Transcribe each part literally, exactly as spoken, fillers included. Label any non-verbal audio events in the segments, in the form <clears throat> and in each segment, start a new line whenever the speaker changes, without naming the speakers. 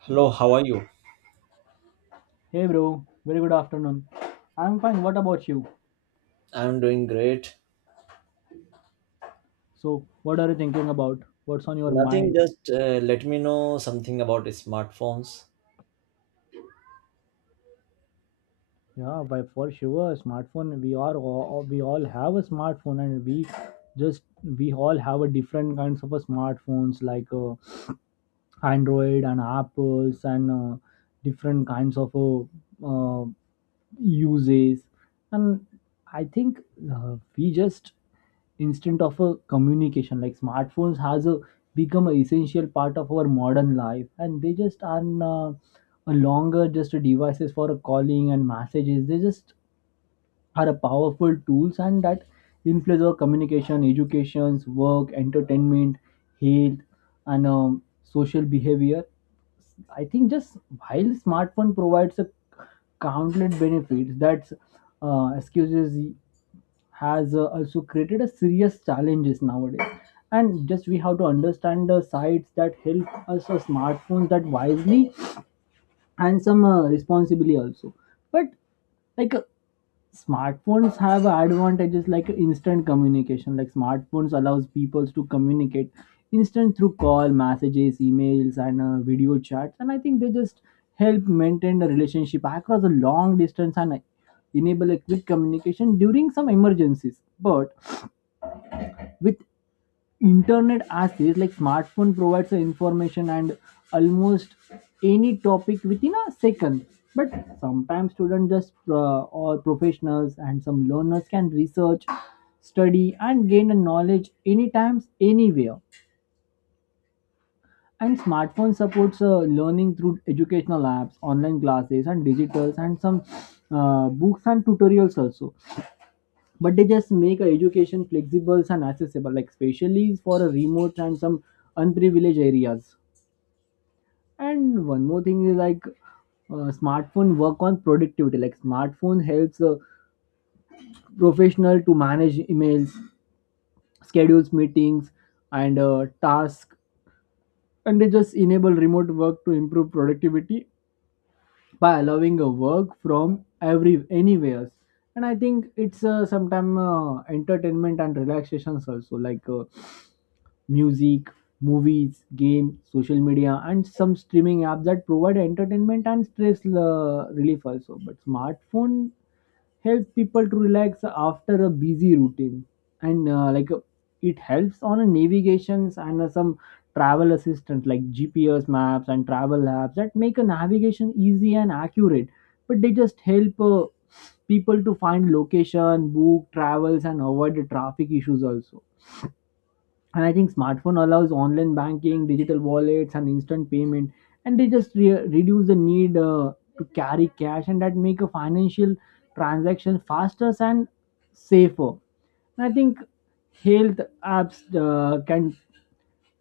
Hello, how are you?
Hey bro, very good afternoon. I'm fine. What about you?
I'm doing great.
So, what are you thinking about? What's on your
Nothing,
mind?
just uh, let me know something about smartphones.
Yeah, by for sure, a smartphone. We are all, we all have a smartphone, and we just we all have a different kinds of a smartphones like uh, Android and Apples and uh, different kinds of uh, uh, uses, and I think uh, we just instant of a communication like smartphones has a, become an essential part of our modern life, and they just are uh, a longer just a devices for a calling and messages. They just are a powerful tools and that influence our communication, educations, work, entertainment, health, and um, social behavior. I think, just while smartphone provides a countless benefits, that uh, excuses has uh, also created a serious challenges nowadays. And just we have to understand the sites that help us, uh, smartphones that wisely and some uh, responsibly also. But like uh, smartphones have advantages like instant communication, like smartphones allows people to communicate instant through call messages emails and uh, video chats. And I think they just help maintain the relationship across a long distance and enable a quick communication during some emergencies. But with internet access, like smartphone provides the information and almost any topic within a second. But sometimes students just uh, or professionals and some learners can research study and gain a knowledge anytime anywhere. And smartphone supports uh, learning through educational apps online classes and digitals and some uh, books and tutorials also. But they just make a education flexible and accessible, like especially for a remote and some unprivileged areas. And one more thing is like uh, smartphone work on productivity, like smartphone helps a professional to manage emails schedules meetings and uh, tasks, and they just enable remote work to improve productivity by allowing a work from every anywhere. And I think it's uh, sometime uh, entertainment and relaxations also, like uh, music, movies, games, social media, and some streaming apps that provide entertainment and stress uh, relief also. But smartphone helps people to relax after a busy routine, and uh, like uh, it helps on a navigations and uh, some travel assistant like G P S maps and travel apps that make a navigation easy and accurate. But they just help. Uh, people to find location book travels and avoid the traffic issues also. And I think smartphone allows online banking digital wallets and instant payment, and they just re- reduce the need uh, to carry cash, and that make a financial transaction faster and safer. And I think health apps uh, can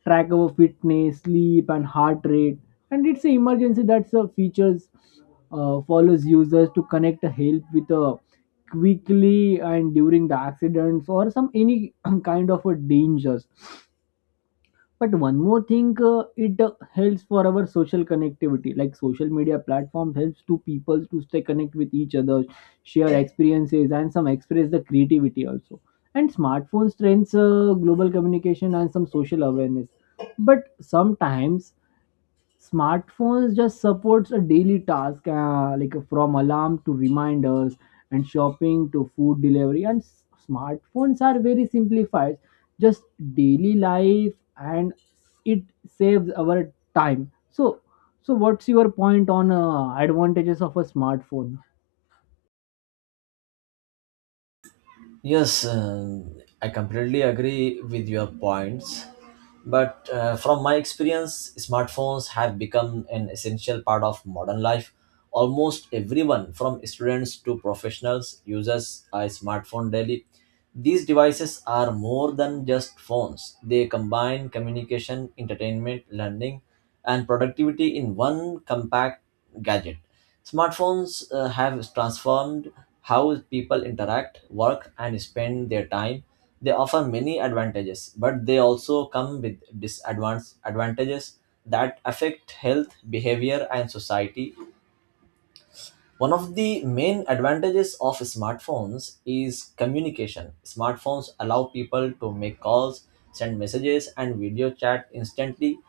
track our fitness sleep and heart rate, and it's an emergency that's a features uh, follows users to connect a help with a quickly and during the accidents or some any <clears throat> kind of a dangers. But one more thing, uh, it uh, helps for our social connectivity. Like social media platform helps to people to stay connect with each other, share experiences, and some express the creativity also. And smartphone trends uh, global communication and some social awareness. But sometimes smartphones just supports a daily task uh, like from alarm to reminders and shopping to food delivery, and s- smartphones are very simplified just daily life, and it saves our time. So so what's your point on uh, advantages of a smartphone?
Yes, um, I completely agree with your points. But uh, from my experience, smartphones have become an essential part of modern life. Almost everyone, from students to professionals, uses a smartphone daily. These devices are more than just phones, they combine communication, entertainment, learning, and productivity in one compact gadget. Smartphones uh, have transformed how people interact, work, and spend their time. They offer many advantages, but they also come with disadvantages that affect health, behavior, and society. One of the main advantages of smartphones is communication. Smartphones allow people to make calls, send messages, and video chat instantly.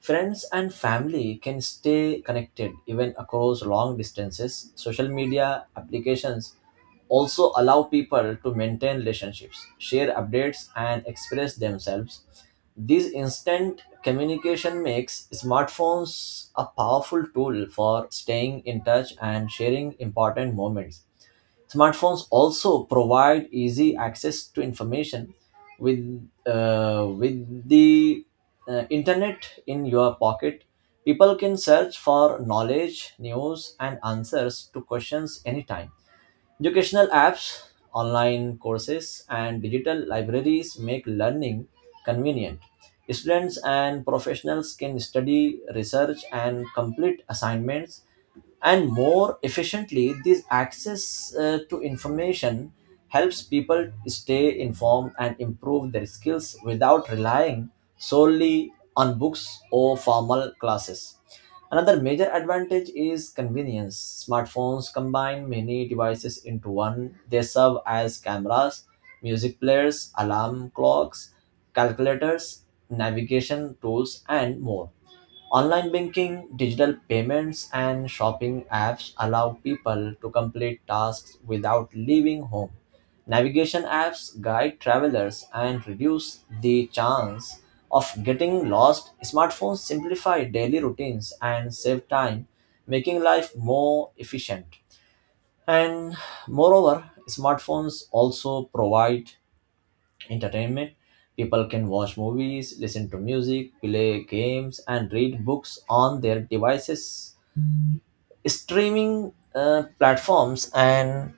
Friends and family can stay connected even across long distances. Social media applications also allow people to maintain relationships, share updates, and express themselves. This instant communication makes smartphones a powerful tool for staying in touch and sharing important moments. Smartphones also provide easy access to information with uh, with the uh, internet in your pocket. People can search for knowledge, news, and answers to questions anytime. Educational apps, online courses, and digital libraries make learning convenient. Students and professionals can study, research, and complete assignments and more efficiently. This access uh, to information helps people stay informed and improve their skills without relying solely on books or formal classes. Another major advantage is convenience. Smartphones combine many devices into one. They serve as cameras, music players, alarm clocks, calculators, navigation tools, and more. Online banking, digital payments, and shopping apps allow people to complete tasks without leaving home. Navigation apps guide travelers and reduce the chance of getting lost. Smartphones simplify daily routines and save time, making life more efficient. And moreover, smartphones also provide entertainment. People can watch movies, listen to music, play games, and read books on their devices. Streaming uh, platforms and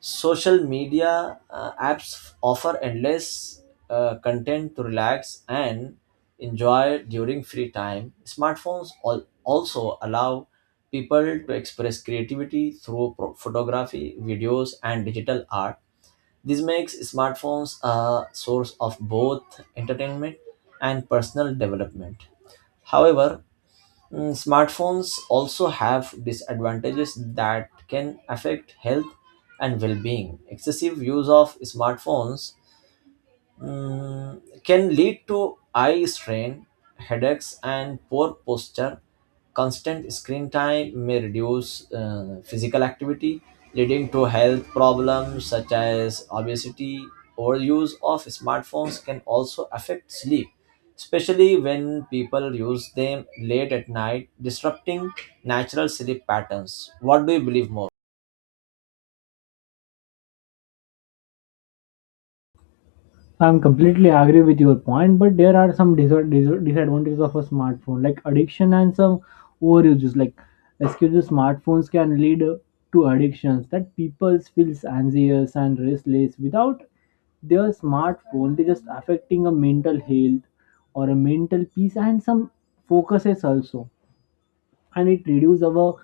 social media uh, apps offer endless uh, content to relax and enjoy during free time. Smartphones al- also allow people to express creativity through pro- photography, videos, and digital art. This makes smartphones a source of both entertainment and personal development. However, mm, smartphones also have disadvantages that can affect health and well being. Excessive use of smartphones mm, can lead to eye strain, headaches, and poor posture. Constant screen time may reduce uh, physical activity, leading to health problems such as obesity. Overuse of smartphones can also affect sleep, especially when people use them late at night, disrupting natural sleep patterns. What do you believe more?
I'm completely agree with your point, but there are some dis- dis- disadvantages of a smartphone, like addiction and some overuses. Like, excuse smartphones can lead to addictions that people feels anxious and restless without their smartphone. They just affecting a mental health or a mental peace and some focuses also, and it reduces our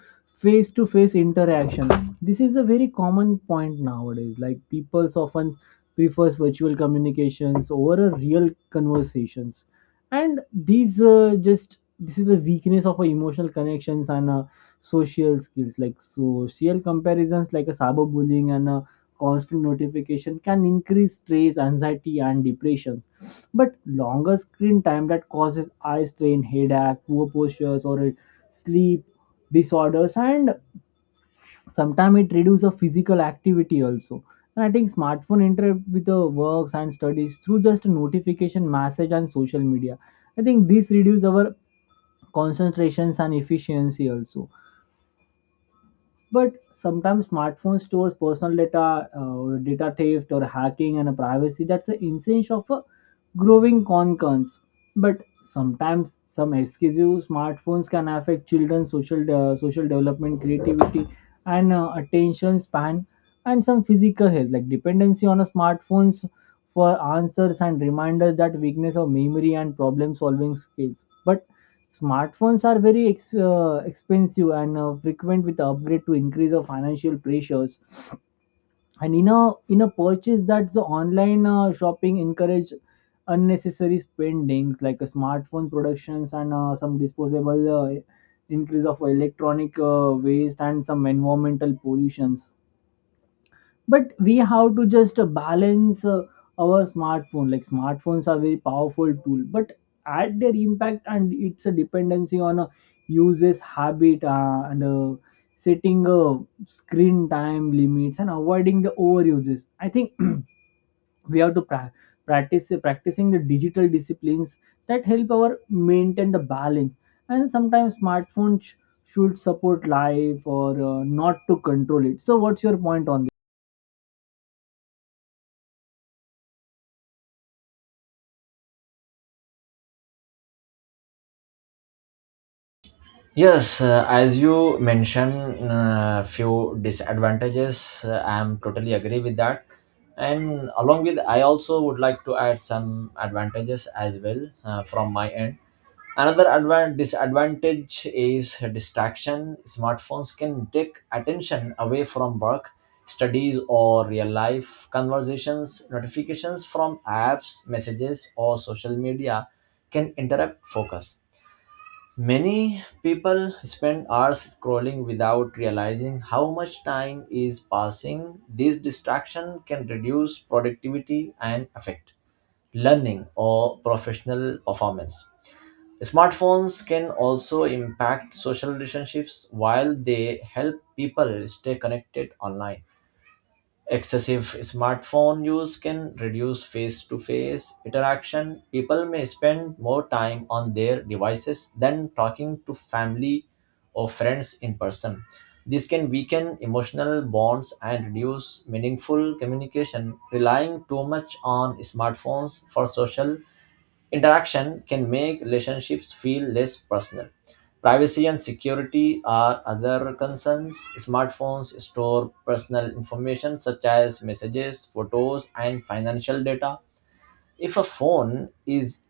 face to face interaction. This is a very common point nowadays, like people often prefers virtual communications over a real conversations. And these uh, just this is the weakness of our emotional connections and uh, social skills, like social comparisons like a cyberbullying and a constant notification can increase stress anxiety and depression. But longer screen time that causes eye strain headache poor postures or a sleep disorders, and sometimes it reduces physical activity also. And I think smartphone interrupt with the works and studies through just notification message and social media. I think this reduces our concentrations and efficiency also. But sometimes smartphone stores personal data, uh, or data theft or hacking and privacy. That's the essence of a growing concerns. But sometimes some exclusive smartphones can affect children's social uh, social development, creativity, and uh, attention span, and some physical health, like dependency on a smartphones for answers and reminders that weakness of memory and problem solving skills. But smartphones are very ex- uh, expensive and uh, frequent with upgrade to increase of financial pressures. And in a in a purchase that the online uh, shopping encourage unnecessary spendings, like a smartphone productions and uh, some disposable uh, increase of electronic uh, waste and some environmental pollutions. But we have to just uh, balance uh, our smartphone. Like smartphones are very powerful tool, but at their impact and it's a dependency on a user's habit uh, and uh, setting uh, screen time limits and avoiding the overuses. I think <clears throat> we have to pra- practice practicing the digital disciplines that help our maintain the balance. And sometimes smartphones sh- should support life or uh, not to control it. So what's your point on?
Yes, uh, as you mentioned, uh, few disadvantages. Uh, I am totally agree with that, and along with I also would like to add some advantages as well uh, from my end. Another advan- disadvantage is distraction. Smartphones can take attention away from work, studies, or real life conversations. Notifications from apps, messages, or social media can interrupt focus. Many people spend hours scrolling without realizing how much time is passing. This distraction can reduce productivity and affect learning or professional performance. Smartphones can also impact social relationships while they help people stay connected online. Excessive smartphone use can reduce face to face interaction. People may spend more time on their devices than talking to family or friends in person. This can weaken emotional bonds and reduce meaningful communication. Relying too much on smartphones for social interaction can make relationships feel less personal. Privacy and security are other concerns. Smartphones store personal information such as messages, photos, and financial data. If a phone is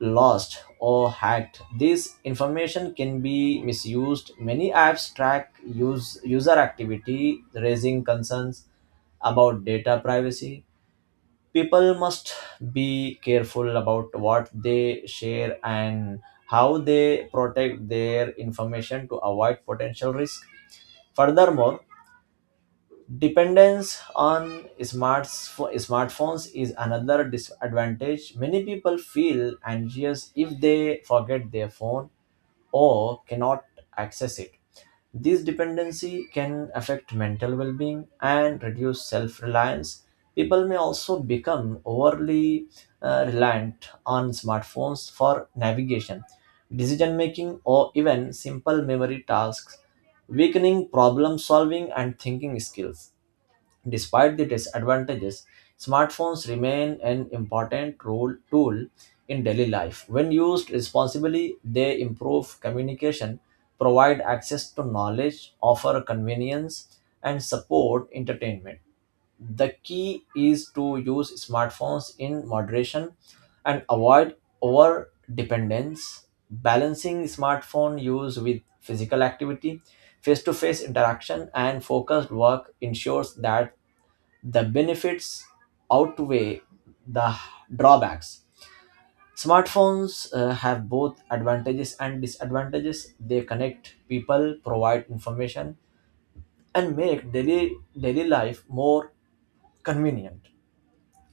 lost or hacked, this information can be misused. Many apps track use, user activity, raising concerns about data privacy. People must be careful about what they share and how they protect their information to avoid potential risk. Furthermore, dependence on smarts- smartphones is another disadvantage. Many people feel anxious if they forget their phone or cannot access it. This dependency can affect mental well being and reduce self reliance. People may also become overly uh, reliant on smartphones for navigation, decision making, or even simple memory tasks, weakening problem solving and thinking skills. Despite the disadvantages, smartphones remain an important role tool in daily life. When used responsibly, they improve communication, provide access to knowledge, offer convenience, and support entertainment. The key is to use smartphones in moderation and avoid over dependence. Balancing smartphone use with physical activity, face to face interaction, and focused work ensures that the benefits outweigh the drawbacks. Smartphones uh, have both advantages and disadvantages. They connect people, provide information, and make daily, daily life more convenient,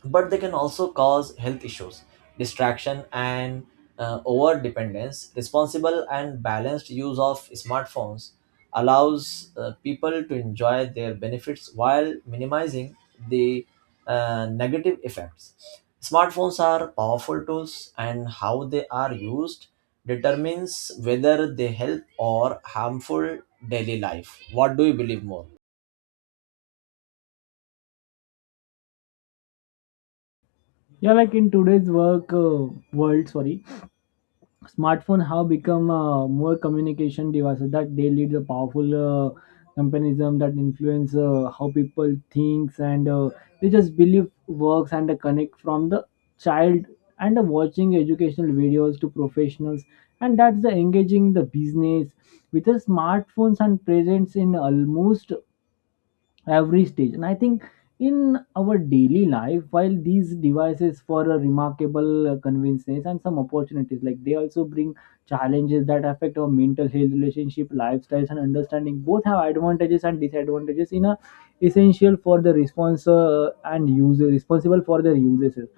but they can also cause health issues, distraction, and uh, over dependence. Responsible and balanced use of smartphones allows uh, people to enjoy their benefits while minimizing the uh, negative effects. Smartphones are powerful tools, and how they are used determines whether they help or harmful daily life. What do you believe more?
Yeah, like in today's work uh, world, sorry, smartphone have become uh, more communication devices that they lead a powerful uh, comparison that influence uh, how people thinks and uh, they just believe works and uh, connect from the child and uh, watching educational videos to professionals, and that's the engaging the business with the smartphones and presence in almost every stage. And I think in our daily life, while these devices for a remarkable uh, convenience and some opportunities, like they also bring challenges that affect our mental health relationship lifestyles and understanding, both have advantages and disadvantages in a essential for the response uh, and user responsible for their uses.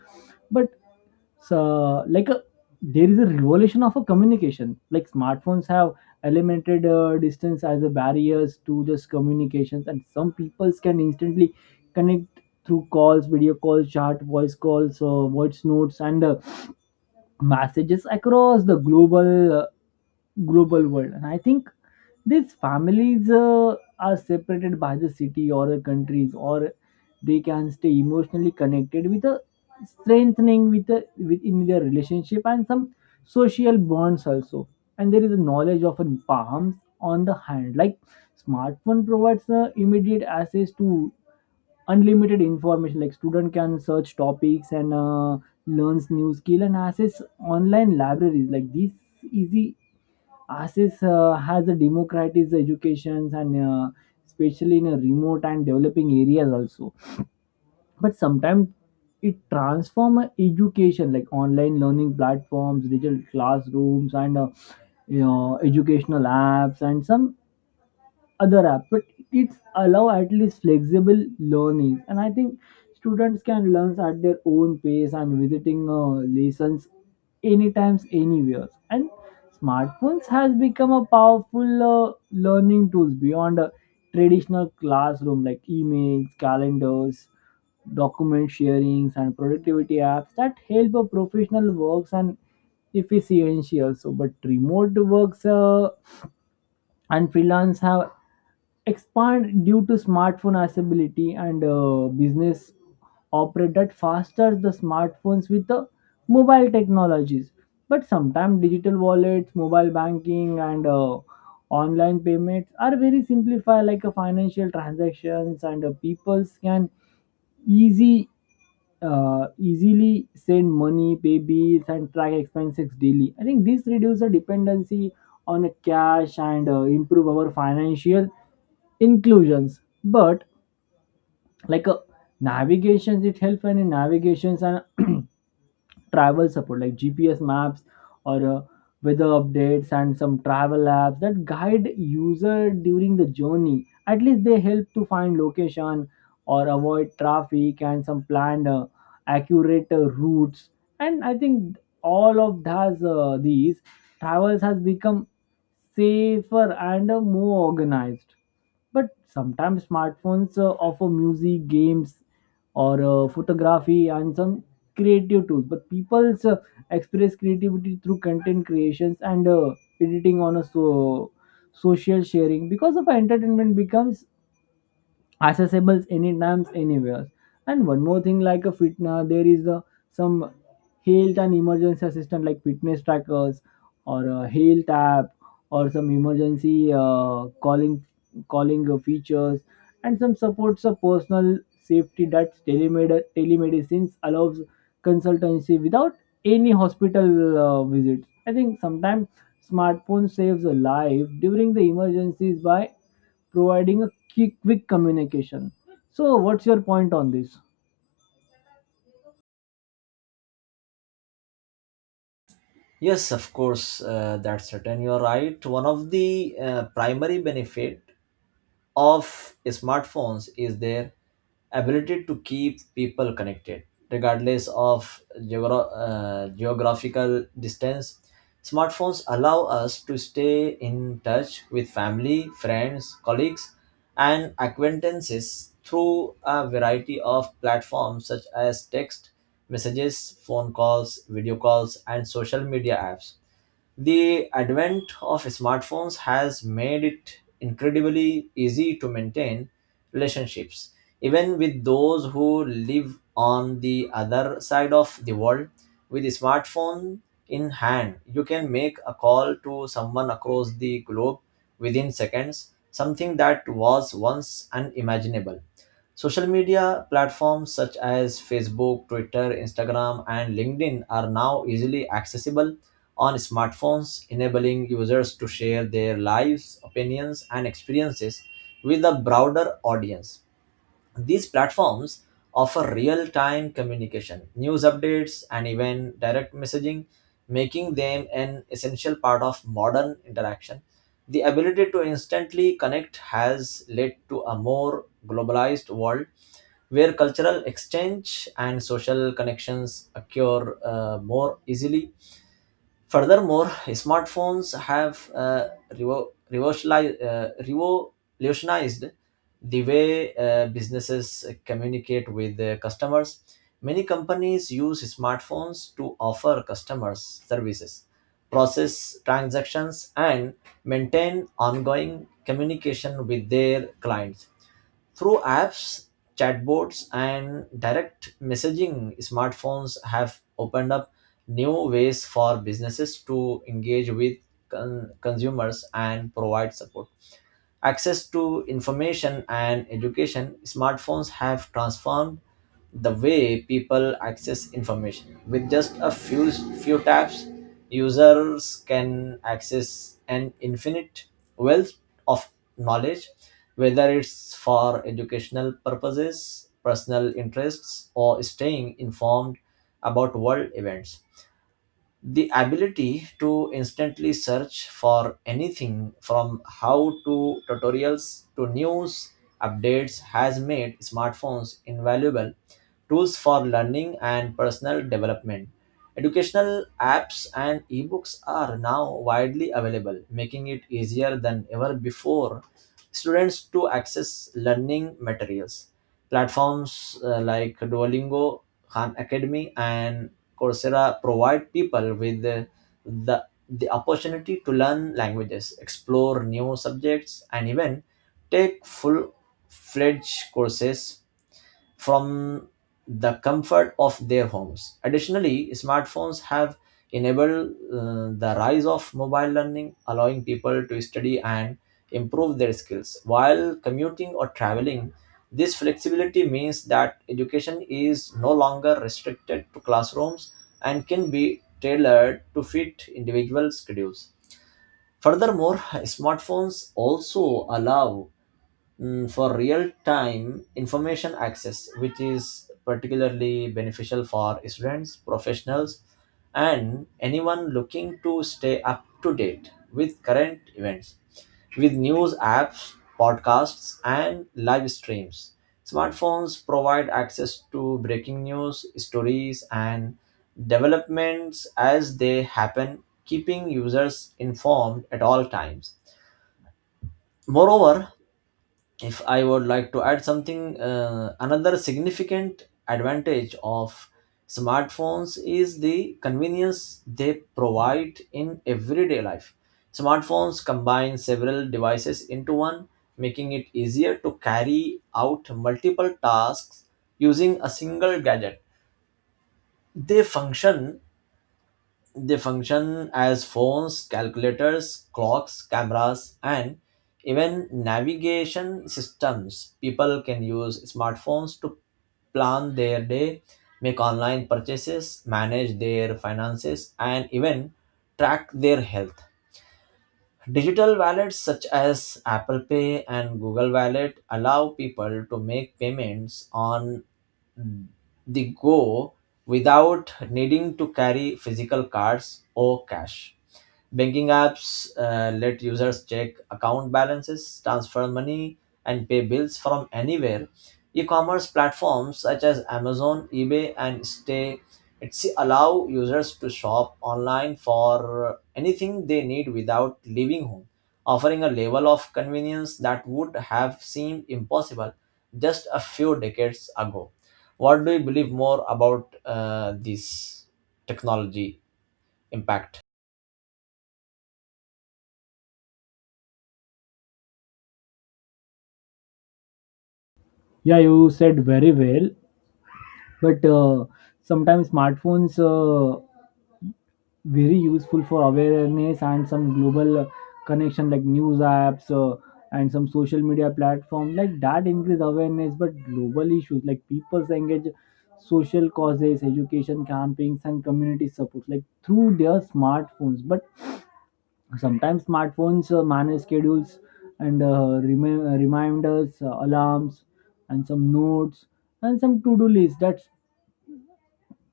So like a, there is a revolution of a communication, like smartphones have eliminated uh, distance as a barriers to just communications, and some peoples can instantly connect through calls video calls chat voice calls uh, voice notes and uh, messages across the global uh, global world. And I think these families uh, are separated by the city or the countries, or they can stay emotionally connected with a strengthening with a, within their relationship and some social bonds also. And there is a knowledge of a palms on the hand, like smartphone provides uh, immediate access to unlimited information, like student can search topics and uh, learns new skill and access online libraries. Like this easy access uh, has a democratized educations, and uh, especially in a remote and developing areas also. But sometimes it transforms education, like online learning platforms digital classrooms and uh, you know educational apps and some other app. But it's allow at least flexible learning, and I think students can learn at their own pace and visiting uh, lessons anytime anywhere. And smartphones has become a powerful uh, learning tools beyond a traditional classroom, like emails calendars document sharings and productivity apps that help a professional works and efficiency also. But remote works uh, and freelance have expand due to smartphone accessibility, and uh, business operated faster the smartphones with the mobile technologies. But sometimes digital wallets mobile banking and uh, online payments are very simplified, like a financial transactions, and uh, people can easy uh, easily send money, pay bills, and track expenses daily. I think this reduces the dependency on cash and uh, improve our financial inclusions. But like uh, navigations, it helps in navigations and <clears throat> travel support like G P S maps or uh, weather updates and some travel apps that guide user during the journey. At least they help to find location or avoid traffic and some planned uh, accurate uh, routes. And I think all of those uh, these travels has become safer and uh, more organized. But sometimes smartphones uh, offer music, games, or uh, photography and some creative tools. But people uh, express creativity through content creations and uh, editing on a so social sharing because of entertainment becomes accessible anytime anywhere. And one more thing, like a fit uh, there is uh, some health and emergency assistant like fitness trackers or a health app or some emergency uh, calling calling uh, features and some supports of personal safety that telemed- telemedicine allows consultancy without any hospital uh, visits. I think sometimes smartphone saves a life during the emergencies by providing a ki- quick communication. So, what's your point on this?
Yes, of course, uh, that's certain. You're right. One of the uh, primary benefit of smartphones is their ability to keep people connected, regardless of geogra- uh, geographical distance. Smartphones allow us to stay in touch with family, friends, colleagues, and acquaintances through a variety of platforms such as text messages, phone calls, video calls, and social media apps. The advent of smartphones has made it incredibly easy to maintain relationships, even with those who live on the other side of the world. With a smartphone in hand, you can make a call to someone across the globe within seconds, something that was once unimaginable. Social media platforms such as Facebook, Twitter, Instagram, and LinkedIn are now easily accessible on smartphones, enabling users to share their lives, opinions, and experiences with a broader audience. These platforms offer real time communication, news updates, and even direct messaging, making them an essential part of modern interaction. The ability to instantly connect has led to a more globalized world where cultural exchange and social connections occur uh, more easily. Furthermore, smartphones have uh, revo- revolutioni- uh, revolutionized the way uh, businesses communicate with their customers. Many companies use smartphones to offer customers services, process transactions, and maintain ongoing communication with their clients. Through apps, chatbots, and direct messaging, smartphones have opened up new ways for businesses to engage with con- consumers and provide support. Access to information and education, smartphones have transformed the way people access information. With just a few few taps, users can access an infinite wealth of knowledge, whether it's for educational purposes, personal interests, or staying informed about world events. The ability to instantly search for anything from how to tutorials to news updates has made smartphones invaluable tools for learning and personal development. Educational apps and ebooks are now widely available, making it easier than ever before students to access learning materials. Platforms uh, like Duolingo, Khan Academy, and Coursera provide people with the, the the opportunity to learn languages, explore new subjects, and even take full-fledged courses from the comfort of their homes. Additionally, smartphones have enabled uh, the rise of mobile learning, allowing people to study and improve their skills while commuting or traveling. This flexibility means that education is no longer restricted to classrooms and can be tailored to fit individual schedules. Furthermore, <laughs> smartphones also allow mm, for real time information access, which is particularly beneficial for students, professionals, and anyone looking to stay up to date with current events. With news apps, podcasts, and live streams, smartphones provide access to breaking news, stories, and developments as they happen, keeping users informed at all times. Moreover, if I would like to add something, uh, another significant advantage of smartphones is the convenience they provide in everyday life. Smartphones combine several devices into one, making it easier to carry out multiple tasks using a single gadget. They function they function as phones, calculators, clocks, cameras, and even navigation systems. People can use smartphones to plan their day, make online purchases, manage their finances, and even track their health. Digital wallets such as Apple Pay and Google Wallet allow people to make payments on the go without needing to carry physical cards or cash. Banking apps uh, let users check account balances, transfer money, and pay bills from anywhere. E commerce platforms such as Amazon, eBay, and Stay Etsy allow users to shop online for anything they need without leaving home, offering a level of convenience that would have seemed impossible just a few decades ago. What do you believe more about uh, this technology impact?
Yeah, you said very well, but uh, sometimes smartphones uh, very useful for awareness and some global uh, connection like news apps uh, and some social media platform like that increase awareness, but global issues like people's engage social causes, education campaigns, and community support like through their smartphones. But sometimes smartphones uh, manage schedules and uh, remi- uh, reminders, uh, alarms, and some notes and some to-do lists that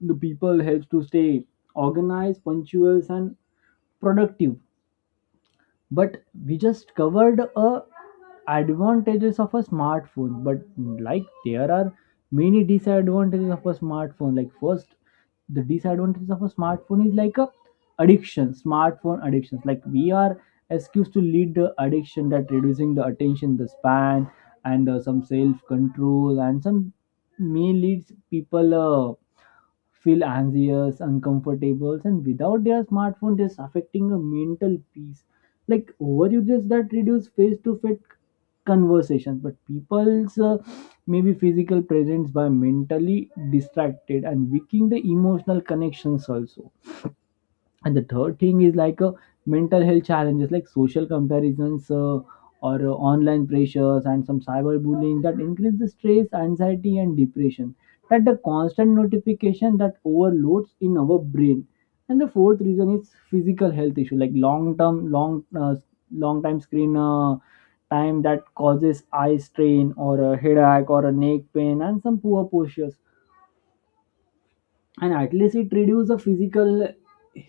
the people helps to stay organized, punctual, and productive. But we just covered a advantages of a smartphone, but like there are many disadvantages of a smartphone. Like, first, the disadvantages of a smartphone is like a addiction. Smartphone addictions, like we are excused to lead the addiction that reducing the attention the span and uh, some self control and some may leads people uh, feel anxious uncomfortable and without their smartphone this affecting a mental peace, like overuses that reduce face to face conversations. But people's uh, maybe physical presence by mentally distracted and weakening the emotional connections also. And the third thing is like uh, mental health challenges, like social comparisons uh, or uh, online pressures and some cyberbullying that increase the stress anxiety and depression, that the constant notification that overloads in our brain. And the fourth reason is physical health issue, like long term long uh, long time screen uh, time that causes eye strain or a headache or a neck pain and some poor postures. And at least it reduces the physical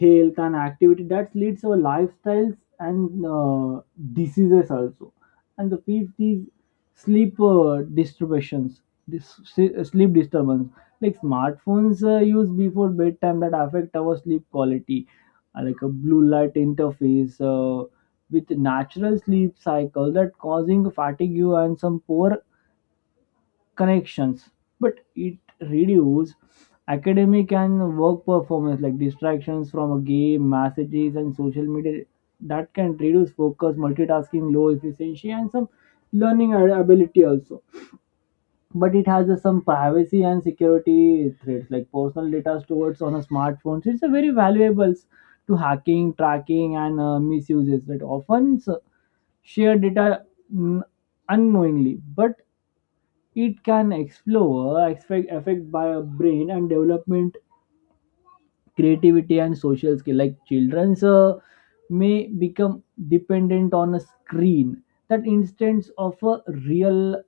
health and activity that leads to lifestyles and uh, diseases also. And the fifth is sleep uh, disturbances. This s- sleep disturbance, like smartphones uh, used before bedtime that affect our sleep quality. Uh, like a blue light interface uh, with natural sleep cycle that causing fatigue and some poor connections. But it reduces academic and work performance, like distractions from a game messages and social media that can reduce focus multitasking low efficiency and some learning ab- ability also. But it has a, some privacy and security threats, like personal data stored on a smartphone, it's a very valuable s- to hacking tracking and uh, misuses that often s- share data, mm, unknowingly. But it can explore affect, affect by a brain and development, creativity and social skill. Like children's uh, may become dependent on a screen that instance of a real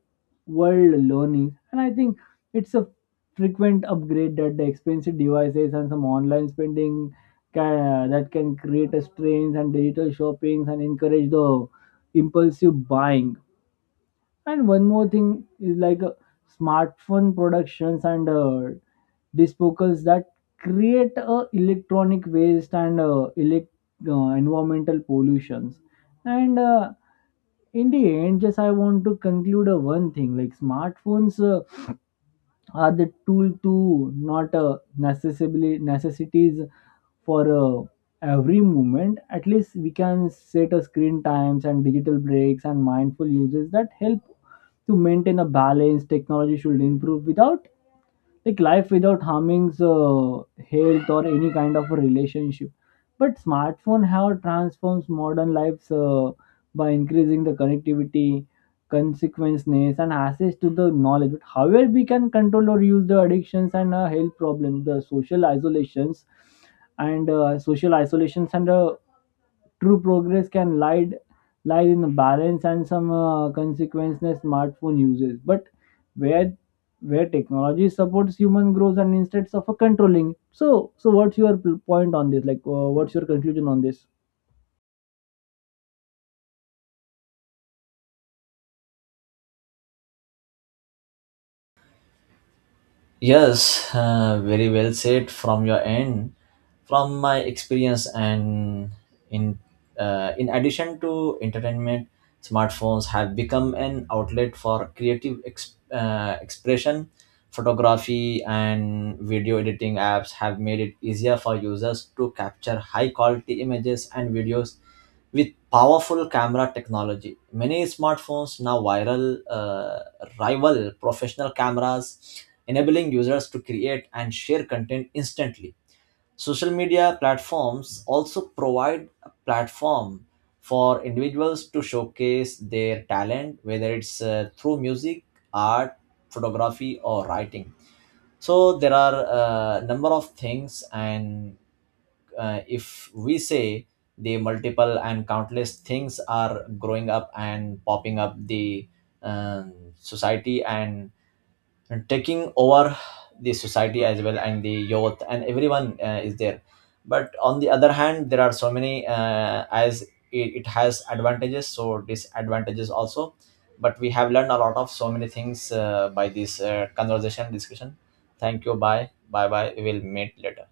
world learning. And I think it's a frequent upgrade that the expensive devices and some online spending can, that can create a strains and digital shoppings and encourage the impulsive buying. And one more thing is like uh, smartphone productions and uh, disposals that create uh, electronic waste and uh, elect, uh, environmental pollutions. And uh, in the end, just I want to conclude uh, one thing, like smartphones uh, are the tool to not uh, necessarily necessities for uh, every movement. At least we can set a screen times and digital breaks and mindful uses that help to maintain a balance. Technology should improve without like life without harming uh, health or any kind of a relationship. But smartphone have transforms modern lives uh, by increasing the connectivity consequences and access to the knowledge. But however we can control or use the addictions and uh, health problems, the social isolations and uh, social isolations and uh, true progress can lie lies in the balance and some uh, consequences smartphone uses. But where where technology supports human growth and instead of a controlling. So so what's your p- point on this, like uh, what's your conclusion on this?
Yes, uh, very well said from your end. From my experience, and in uh, in addition to entertainment, smartphones have become an outlet for creative ex- uh, expression. Photography and video editing apps have made it easier for users to capture high quality images and videos with powerful camera technology. Many smartphones now viral uh, rival professional cameras, enabling users to create and share content instantly. Social media platforms also provide a platform for individuals to showcase their talent, whether it's uh, through music, art, photography, or writing. So there are a number of things, and uh, if we say, the multiple and countless things are growing up and popping up the um, society and taking over the society as well, and the youth and everyone uh, is there. But on the other hand, there are so many, uh, as it, it has advantages so disadvantages also. But we have learned a lot of so many things uh, by this uh, conversation discussion. Thank you. Bye bye bye, we will meet later.